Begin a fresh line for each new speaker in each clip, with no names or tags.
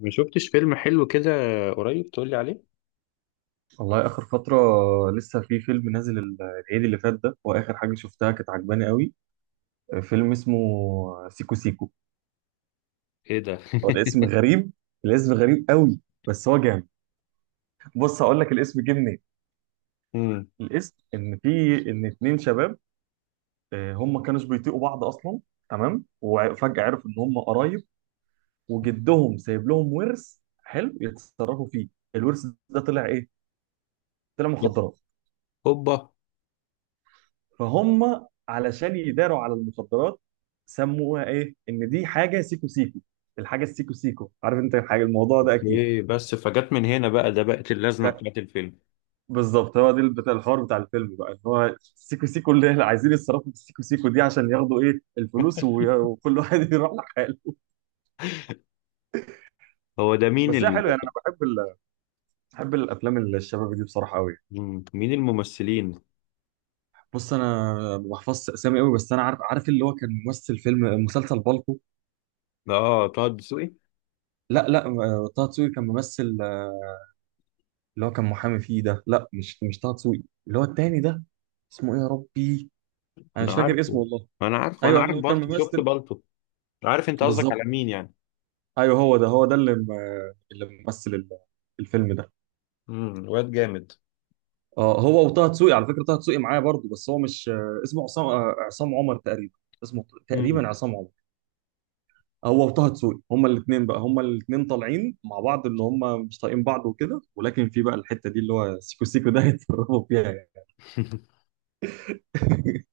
ما شفتش فيلم حلو كده قريب تقول لي عليه.
والله اخر فتره. لسه في فيلم نازل العيد اللي فات ده، واخر حاجه شفتها كانت عجباني قوي. فيلم اسمه سيكو سيكو.
ايه ده؟
هو الاسم غريب، الاسم غريب قوي، بس هو جامد. بص هقول لك الاسم جه منين.
امم
الاسم ان في ان اتنين شباب، هم كانوش بيطيقوا بعض اصلا، تمام، وفجاه عرفوا ان هم قرايب وجدهم سايب لهم ورث حلو يتصرفوا فيه. الورث ده طلع ايه؟ طلع مخدرات.
هوبا.
فهم علشان يداروا على المخدرات سموها ايه؟ ان دي حاجه سيكو سيكو. الحاجه السيكو سيكو، عارف انت الحاجه، الموضوع ده اكيد.
ايه بس فجت من هنا بقى، ده بقت اللازمه
ف-
بتاعت الفيلم.
بالظبط هو ده بتاع الحوار بتاع الفيلم بقى، ان هو السيكو سيكو اللي احنا عايزين يتصرفوا في السيكو سيكو دي عشان ياخدوا ايه الفلوس، وكل واحد يروح لحاله.
هو ده مين
بس هي
ال...؟
حلوه يعني، انا بحب الافلام اللي الشباب دي بصراحه قوي.
مم، مين الممثلين؟
بص انا ما بحفظش اسامي قوي، بس انا عارف، اللي هو كان ممثل فيلم مسلسل بالطو.
اه طه دسوقي.
لا، طه دسوقي كان ممثل اللي هو كان محامي فيه ده، لا مش طه دسوقي، اللي هو التاني ده. اسمه ايه يا ربي؟ انا
انا
مش فاكر اسمه
عارفه
والله.
انا عارفه، انا
ايوه
عارف
اللي هو كان
بالطو، شفت
ممثل.
بالطو. عارف انت قصدك
بالظبط.
على مين يعني.
ايوه هو ده اللي ممثل الفيلم ده.
امم، واد جامد.
اه هو وطه دسوقي، على فكره طه دسوقي معايا برضه، بس هو مش، اسمه عصام، عصام عمر تقريبا. اسمه
امم.
تقريبا عصام عمر. هو وطه دسوقي هما الاثنين بقى، هما الاثنين طالعين مع بعض ان هما مش طايقين بعض وكده، ولكن في بقى الحته دي اللي هو سيكو سيكو ده هيتفرقوا فيها يعني.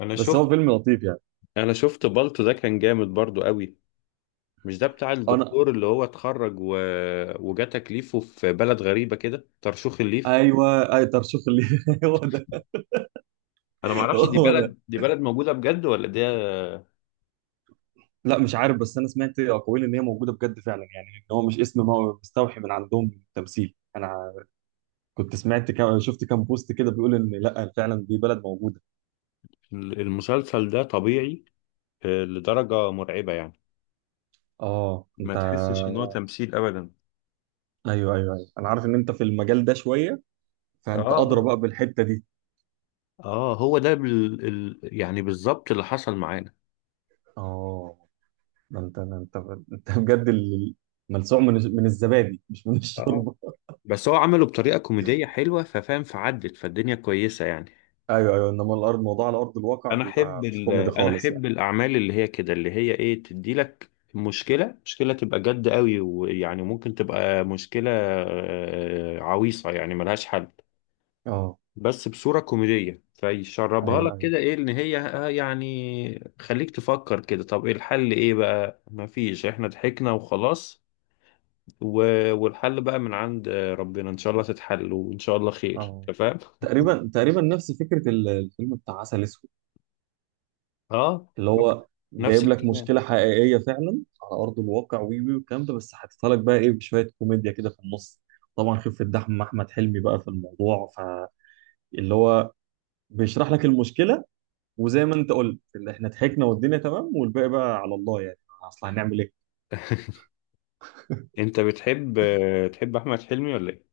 انا
بس هو
شفت،
فيلم لطيف يعني.
انا شفت بالطو ده كان جامد برضو قوي. مش ده بتاع
انا
الدكتور اللي هو اتخرج و... وجا تكليفه في بلد غريبه كده، ترشيح الليف؟
ايوه، اي طرشوخ اللي هو ده.
انا ما اعرفش دي
هو ده،
بلد، دي بلد موجودة بجد ولا ده؟
لا مش عارف، بس انا سمعت اقاويل ان هي موجوده بجد فعلا، يعني ان هو مش اسم ما هو مستوحي من عندهم تمثيل. انا كنت سمعت، كم شفت كام بوست كده بيقول ان لا فعلا دي بلد موجوده.
المسلسل ده طبيعي، آه، لدرجة مرعبة يعني.
اه
ما
انت،
تحسش ان هو تمثيل ابدا.
ايوه ايوه ايوه، انا عارف ان انت في المجال ده شويه،
اه
فانت ادرى
اه
بقى بالحته دي.
اه، هو ده بال... ال... يعني بالظبط اللي حصل معانا.
اه. ده انت انت بجد ملسوع من الزبادي مش من
اه
الشوربه.
بس هو عمله بطريقة كوميدية حلوة، ففاهم، فعدت، فالدنيا كويسة يعني.
ايوه ايوه، انما الارض موضوع على ارض الواقع
انا احب
بيبقى مش
ال...
كوميدي
انا
خالص يعني.
احب الاعمال اللي هي كده، اللي هي ايه، تدي لك مشكلة تبقى جد قوي، ويعني ممكن تبقى مشكلة آه، عويصة يعني ملهاش حل،
اه،
بس بصورة كوميدية فيشربها
ايوه
لك
ايوه.
كده، ايه ان هي آه، يعني خليك تفكر كده، طب ايه الحل؟ ايه بقى؟ مفيش، احنا ضحكنا وخلاص. و... والحل بقى من عند آه، ربنا، ان شاء الله تتحل، وان شاء الله خير.
اه،
أنت فاهم.
تقريبا تقريبا نفس فكره الفيلم بتاع عسل اسود،
اه.
اللي هو
نفس
جايب لك
الكلام.
مشكله حقيقيه فعلا على ارض الواقع، وي وي والكلام ده، بس حاططها لك بقى ايه، بشويه كوميديا كده في النص. طبعا خفه دحم احمد حلمي بقى في الموضوع، فاللي هو بيشرح لك المشكله، وزي ما انت قلت، اللي احنا ضحكنا والدنيا تمام والباقي بقى على الله يعني. اصل هنعمل ايه؟
انت بتحب آه، تحب احمد حلمي ولا ايه؟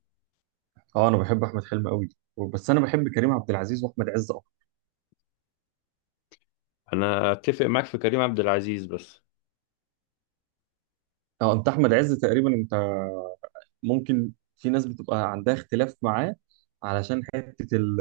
اه انا بحب احمد حلمي قوي، بس انا بحب كريم عبد العزيز واحمد عز اكتر.
انا اتفق معاك في كريم عبد العزيز بس.
اه انت احمد عز تقريبا انت، ممكن في ناس بتبقى عندها اختلاف معاه علشان حتة ال-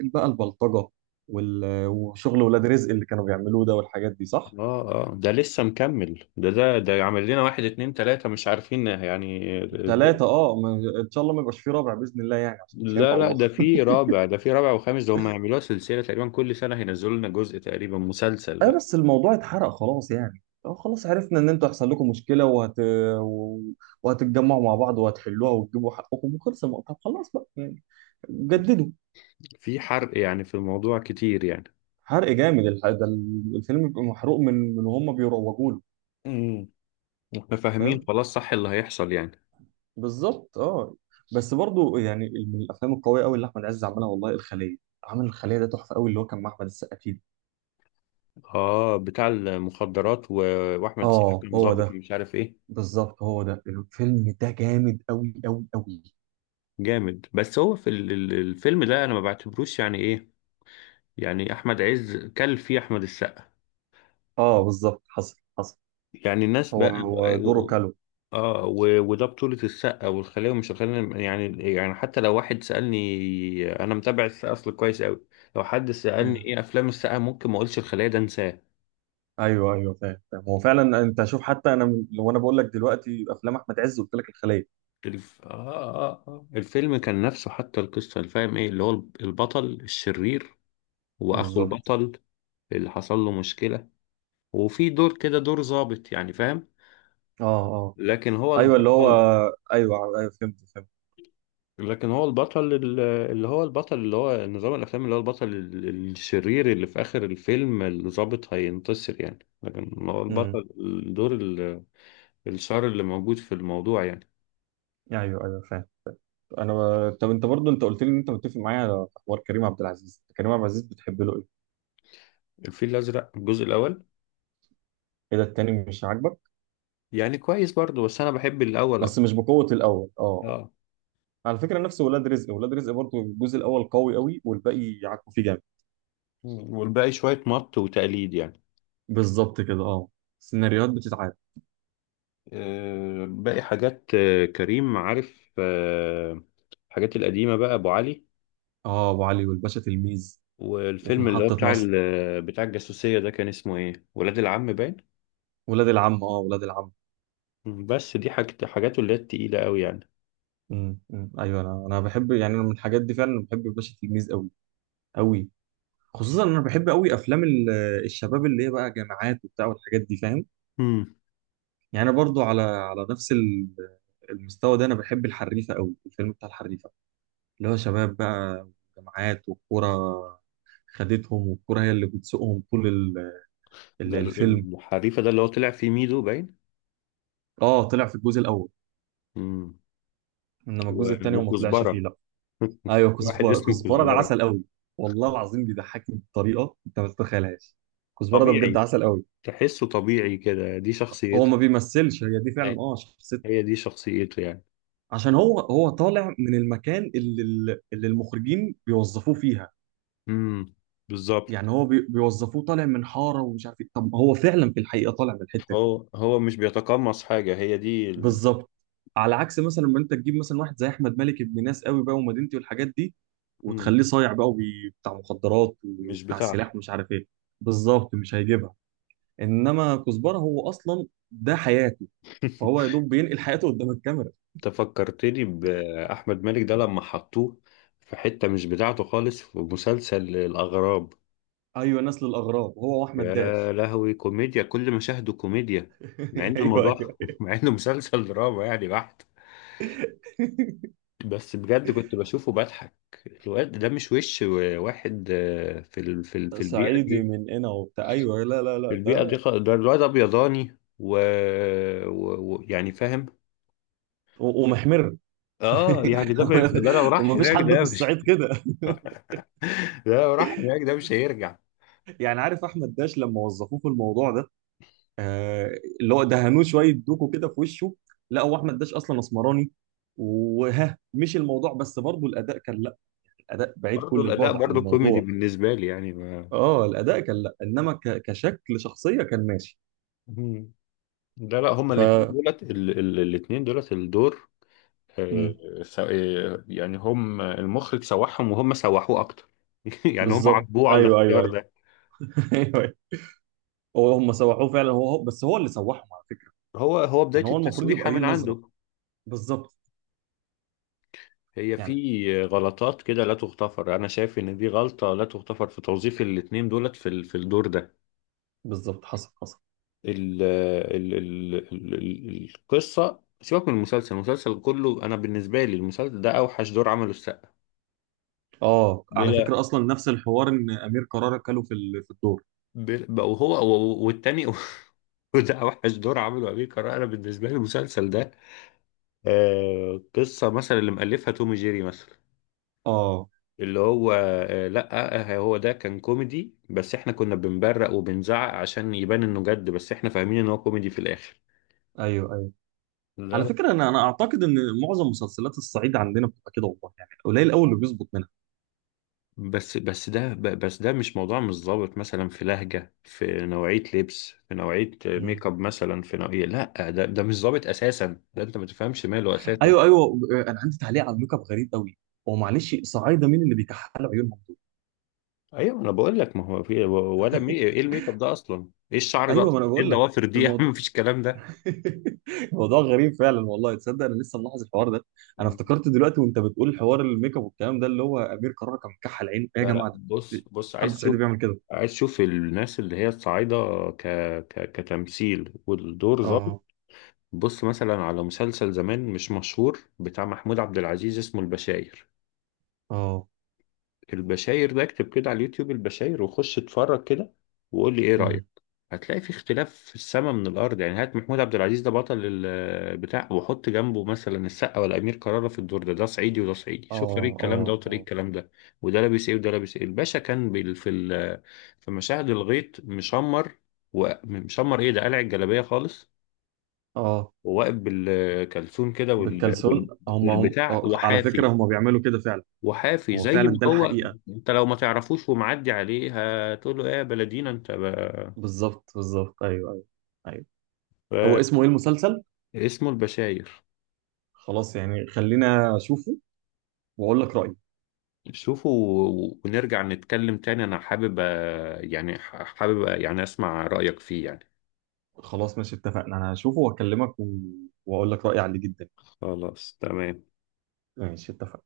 ال- بقى البلطجة، وشغل ولاد رزق اللي كانوا بيعملوه ده والحاجات دي، صح؟
اه اه، ده لسه مكمل، ده عامل لنا واحد اتنين تلاتة مش عارفين يعني.
ثلاثة، اه ان شاء الله ما يبقاش في رابع بإذن الله يعني، عشان مش
لا
هينفع
لا،
والله.
ده في رابع، ده في رابع وخامس، ده هم هيعملوها سلسلة تقريبا، كل سنة هينزلوا لنا جزء تقريبا، مسلسل
اه
بقى.
بس الموضوع اتحرق خلاص يعني. اه خلاص عرفنا ان انتوا هيحصل لكم مشكلة، و- وهتتجمعوا مع بعض وهتحلوها وتجيبوا حقكم وخلص الموضوع. طب خلاص بقى يعني، جددوا.
في حرق يعني، في الموضوع كتير يعني.
حرق جامد الفيلم بيبقى محروق من وهم بيروجوا له.
امم، احنا فاهمين
فاهم
خلاص صح اللي هيحصل يعني.
بالظبط اه. بس برضو يعني من الافلام القويه قوي اللي احمد عز عملها والله الخليه. عامل الخليه ده تحفه قوي، اللي هو كان مع احمد السقا فيه.
اه بتاع المخدرات و... واحمد سعد
اه
كان
هو
ظابط
ده،
مش عارف ايه.
بالظبط، هو ده الفيلم ده جامد قوي قوي قوي.
جامد، بس هو في ال- ال- الفيلم ده انا ما بعتبروش يعني ايه. يعني احمد عز كل فيه احمد السقا.
اه بالظبط، حصل.
يعني الناس
هو
بقى
هو
بقى-
دوره
و...
كالو.
اه و... وده بطولة السقا، والخلية ومش الخلية يعني، يعني حتى لو واحد سألني، انا متابع السقا اصل كويس قوي. لو حد سألني
مم.
ايه افلام السقا، ممكن ما اقولش الخلية، ده انساه.
ايوه ايوه، فاهم هو فعلا. انت شوف حتى انا لو انا بقول لك دلوقتي افلام احمد عز قلت لك الخليه.
الف... آه, آه, آه. الفيلم كان نفسه حتى، القصة اللي فاهم ايه اللي هو البطل الشرير، واخو
بالظبط.
البطل اللي حصل له مشكلة، وفي دور كده، دور ظابط، يعني فاهم.
اه اه.
لكن هو
ايوه اللي هو،
البطل.
ايوه ايوه، فهمت.
لكن هو البطل ال- اللي هو البطل، اللي هو نظام الافلام، اللي هو البطل ال- الشرير، اللي في اخر الفيلم الضابط هينتصر يعني، لكن هو البطل،
امم.
الدور ال- الشر اللي موجود في الموضوع يعني.
ايوه ايوه فاهم. انا طب انت برضو، انت قلت لي ان انت متفق معايا على حوار كريم عبد العزيز. كريم عبد العزيز بتحب له ايه؟
الفيل الازرق الجزء الاول.
ايه ده، التاني مش عاجبك؟
يعني كويس برضه، بس انا بحب الاول
بس مش
اكتر.
بقوة الاول اه،
اه.
آه. على فكرة، نفس ولاد رزق، برضو الجزء الاول قوي قوي والباقي يعكوا فيه جامد.
والباقي شوية مط وتقليد يعني.
بالظبط كده اه. السيناريوهات بتتعاد.
آه، باقي حاجات آه، كريم عارف آه، الحاجات القديمة بقى، ابو علي.
اه ابو علي والباشا تلميذ. وفي
والفيلم اللي هو
محطة
بتاع
مصر،
ال- بتاع الجاسوسية ده كان اسمه ايه، ولاد العم باين.
ولاد العم، اه ولاد العم.
بس دي حاجة، حاجاته اللي هي التقيلة قوي يعني.
امم، أمم. ايوه انا، بحب يعني، انا من الحاجات دي فعلا بحب الباشا تلميذ قوي قوي. خصوصا انا بحب قوي افلام الشباب اللي هي بقى جامعات وبتاع والحاجات دي، فاهم؟
امم.
يعني انا برضو على على نفس المستوى ده انا بحب الحريفه قوي، الفيلم بتاع الحريفه، اللي هو شباب بقى وجامعات والكوره، خدتهم والكوره هي اللي بتسوقهم طول
ده
الفيلم.
ال- الحريفة ده اللي هو طلع فيه ميدو باين.
اه طلع في الجزء الاول،
امم.
انما الجزء
و-
الثاني وما طلعش فيه
وكزبرة.
لا. ايوه
واحد
كزبره،
اسمه
ده
كزبرة.
عسل قوي. والله العظيم بيضحكني بطريقه انت ما تتخيلهاش. كزبره ده بجد
طبيعي،
عسل قوي.
تحسه طبيعي كده، دي
هو
شخصيته.
ما بيمثلش، هي دي فعلا
أيوة.
اه شخصيته.
هي دي شخصيته يعني.
عشان هو طالع من المكان اللي المخرجين بيوظفوه فيها.
امم، بالظبط.
يعني هو بيوظفوه طالع من حاره ومش عارف ايه، طب هو فعلا في الحقيقه طالع من الحته دي.
هو هو مش بيتقمص حاجة، هي دي ال...
بالظبط. على عكس مثلا لما انت تجيب مثلا واحد زي احمد مالك، ابن ناس قوي بقى ومدينتي والحاجات دي، وتخليه
مم.
صايع بقى بتاع مخدرات
مش
وبتاع
بتاعته.
سلاح ومش عارف ايه. بالظبط مش هيجيبها، انما كزبره هو اصلا ده حياته، فهو يا دوب بينقل حياته قدام الكاميرا.
انت فكرتني بأحمد مالك ده لما حطوه في حتة مش بتاعته خالص، في مسلسل الأغراب.
ايوه نسل الاغراب، هو واحمد
يا
داش.
لهوي، كوميديا، كل مشاهده كوميديا. مع ان
ايوه ايوه.
الموضوع مع انه مسلسل دراما يعني بحت. بس بجد كنت بشوفه بضحك. الواد ده مش وش واحد آه، في ال... في ال... في البيئة
صعيدي
دي.
من هنا وبتاع، ايوه لا لا
في
لا
البيئة دي
ده،
خ- ده الواد ابيضاني و... و... و... يعني فاهم.
ومحمر.
اه يعني ده ما ينفع- ده لو راح
ومفيش
هناك
حد في
ده مش...
الصعيد كده.
ده لو راح هناك ده مش هيرجع.
يعني عارف احمد داش لما وظفوه في الموضوع ده، آه، اللي هو دهنوه شويه دوكو كده في وشه. لا هو احمد داش اصلا اسمراني، وها مش الموضوع، بس برضه الاداء كان لا، الاداء بعيد
برضه
كل
الاداء
البعد عن
برضه كوميدي
الموضوع.
بالنسبة لي يعني ما...
اه الاداء كان لا، انما كشكل شخصيه كان ماشي.
مم. لا لا، هما
ف
الاثنين دولت ال... ال... الاثنين دولت الدور.
مم،
آه، س- آه، يعني هم المخرج سوحهم وهم سوحوه اكتر. يعني هم
بالظبط
عاتبوه على
ايوه ايوه
الاختيار
ايوه.
ده.
ايوه. هو هم سوحوه فعلا، بس هو اللي سوحهم على فكره.
هو هو
يعني
بداية
هو المفروض
التسويحة
يبقى ليه
من
نظره.
عنده.
بالظبط.
هي
يعني
في غلطات كده لا تغتفر، انا شايف ان دي غلطة لا تغتفر في توظيف الاتنين دولت في ال- في الدور ده.
بالظبط، حصل.
ال القصة سيبك من المسلسل، المسلسل كله انا بالنسبة لي، المسلسل ده اوحش دور عمله السقا.
اه على
بلا.
فكرة أصلا نفس الحوار، إن أمير كرارة كاله في في الدور.
بلا وهو والتاني. وده اوحش دور عمله امير كرارة، انا بالنسبة لي المسلسل ده آه، قصة مثلا اللي مألفها توم جيري مثلا،
اه،
اللي هو آه، لأ آه، هو ده كان كوميدي بس احنا كنا بنبرق وبنزعق عشان يبان انه جد، بس احنا فاهمين ان هو كوميدي في الآخر.
أيوه أيوه.
لا
على
لا.
فكرة أنا أعتقد إن معظم مسلسلات الصعيد عندنا بتبقى كده والله، يعني قليل أوي اللي بيظبط منها.
بس ده ب- بس ده مش موضوع مش ظابط، مثلا في لهجة، في نوعية لبس، في نوعية
مم.
ميك اب، مثلا في نوعية، لأ ده ده مش ظابط أساسا، ده أنت ما تفهمش ماله أساسا.
أيوه أيوه. أنا عندي تعليق على الميك اب غريب أوي. هو معلش، صعايدة مين اللي بيكحلوا عيونهم دول؟
أيوه أنا بقول لك، ما هو في ولا مي... إيه الميك اب ده أصلا؟ إيه الشعر ده
أيوه، ما أنا
أصلا؟ إيه
بقول لك
الضوافر دي؟
الموضوع
مفيش الكلام
الموضوع غريب فعلا والله. تصدق أنا لسه ملاحظ الحوار ده. أنا
ده.
افتكرت دلوقتي وأنت بتقول حوار الميك اب والكلام ده، اللي هو أمير كرارة كان مكحل عينه، إيه يا
لا لا،
جماعة ده؟
بص
مفيش
بص عايز
حد صعيدي
تشوف،
بيعمل كده.
عايز تشوف الناس اللي هي الصعايدة ك... ك... كتمثيل والدور ظابط.
اه
بص مثلا على مسلسل زمان مش مشهور بتاع محمود عبد العزيز، اسمه البشاير.
اه.
البشاير ده اكتب كده على اليوتيوب، البشاير، وخش اتفرج كده وقول لي ايه رأيك.
امم.
هتلاقي في اختلاف في السما من الارض يعني. هات محمود عبد العزيز ده بطل البتاع، وحط جنبه مثلا السقا ولا امير كرارة في الدور ده، ده صعيدي وده صعيدي،
اه
شوف طريقة الكلام ده
اه
وطريقة
اه
الكلام ده، وده لابس ايه وده لابس ايه. الباشا كان بال- في ال- في مشاهد الغيط مشمر، ومشمر ايه، ده قلع الجلابية خالص،
اه.
وواقف بالكلسون كده، وال- وال-
بالكالسون، هم
والبتاع،
آه، على فكرة
وحافي،
هم بيعملوا كده فعلا.
وحافي
هو
زي ما
فعلا ده
هو.
الحقيقة.
انت لو ما تعرفوش ومعدي عليه، هتقول له ايه يا بلدينا انت بقى.
بالظبط بالظبط، ايوه ايوه ايوه. هو
ف-
اسمه ايه المسلسل؟
اسمه البشاير.
خلاص يعني خلينا اشوفه واقول لك رأيي.
شوفوا، و- ونرجع نتكلم تاني. انا حابب أ- يعني ح- حابب أ- يعني اسمع رأيك فيه يعني.
خلاص ماشي اتفقنا، انا هشوفه واكلمك، و... واقول لك رأيي عليه جدا.
خلاص تمام.
ماشي اتفقنا.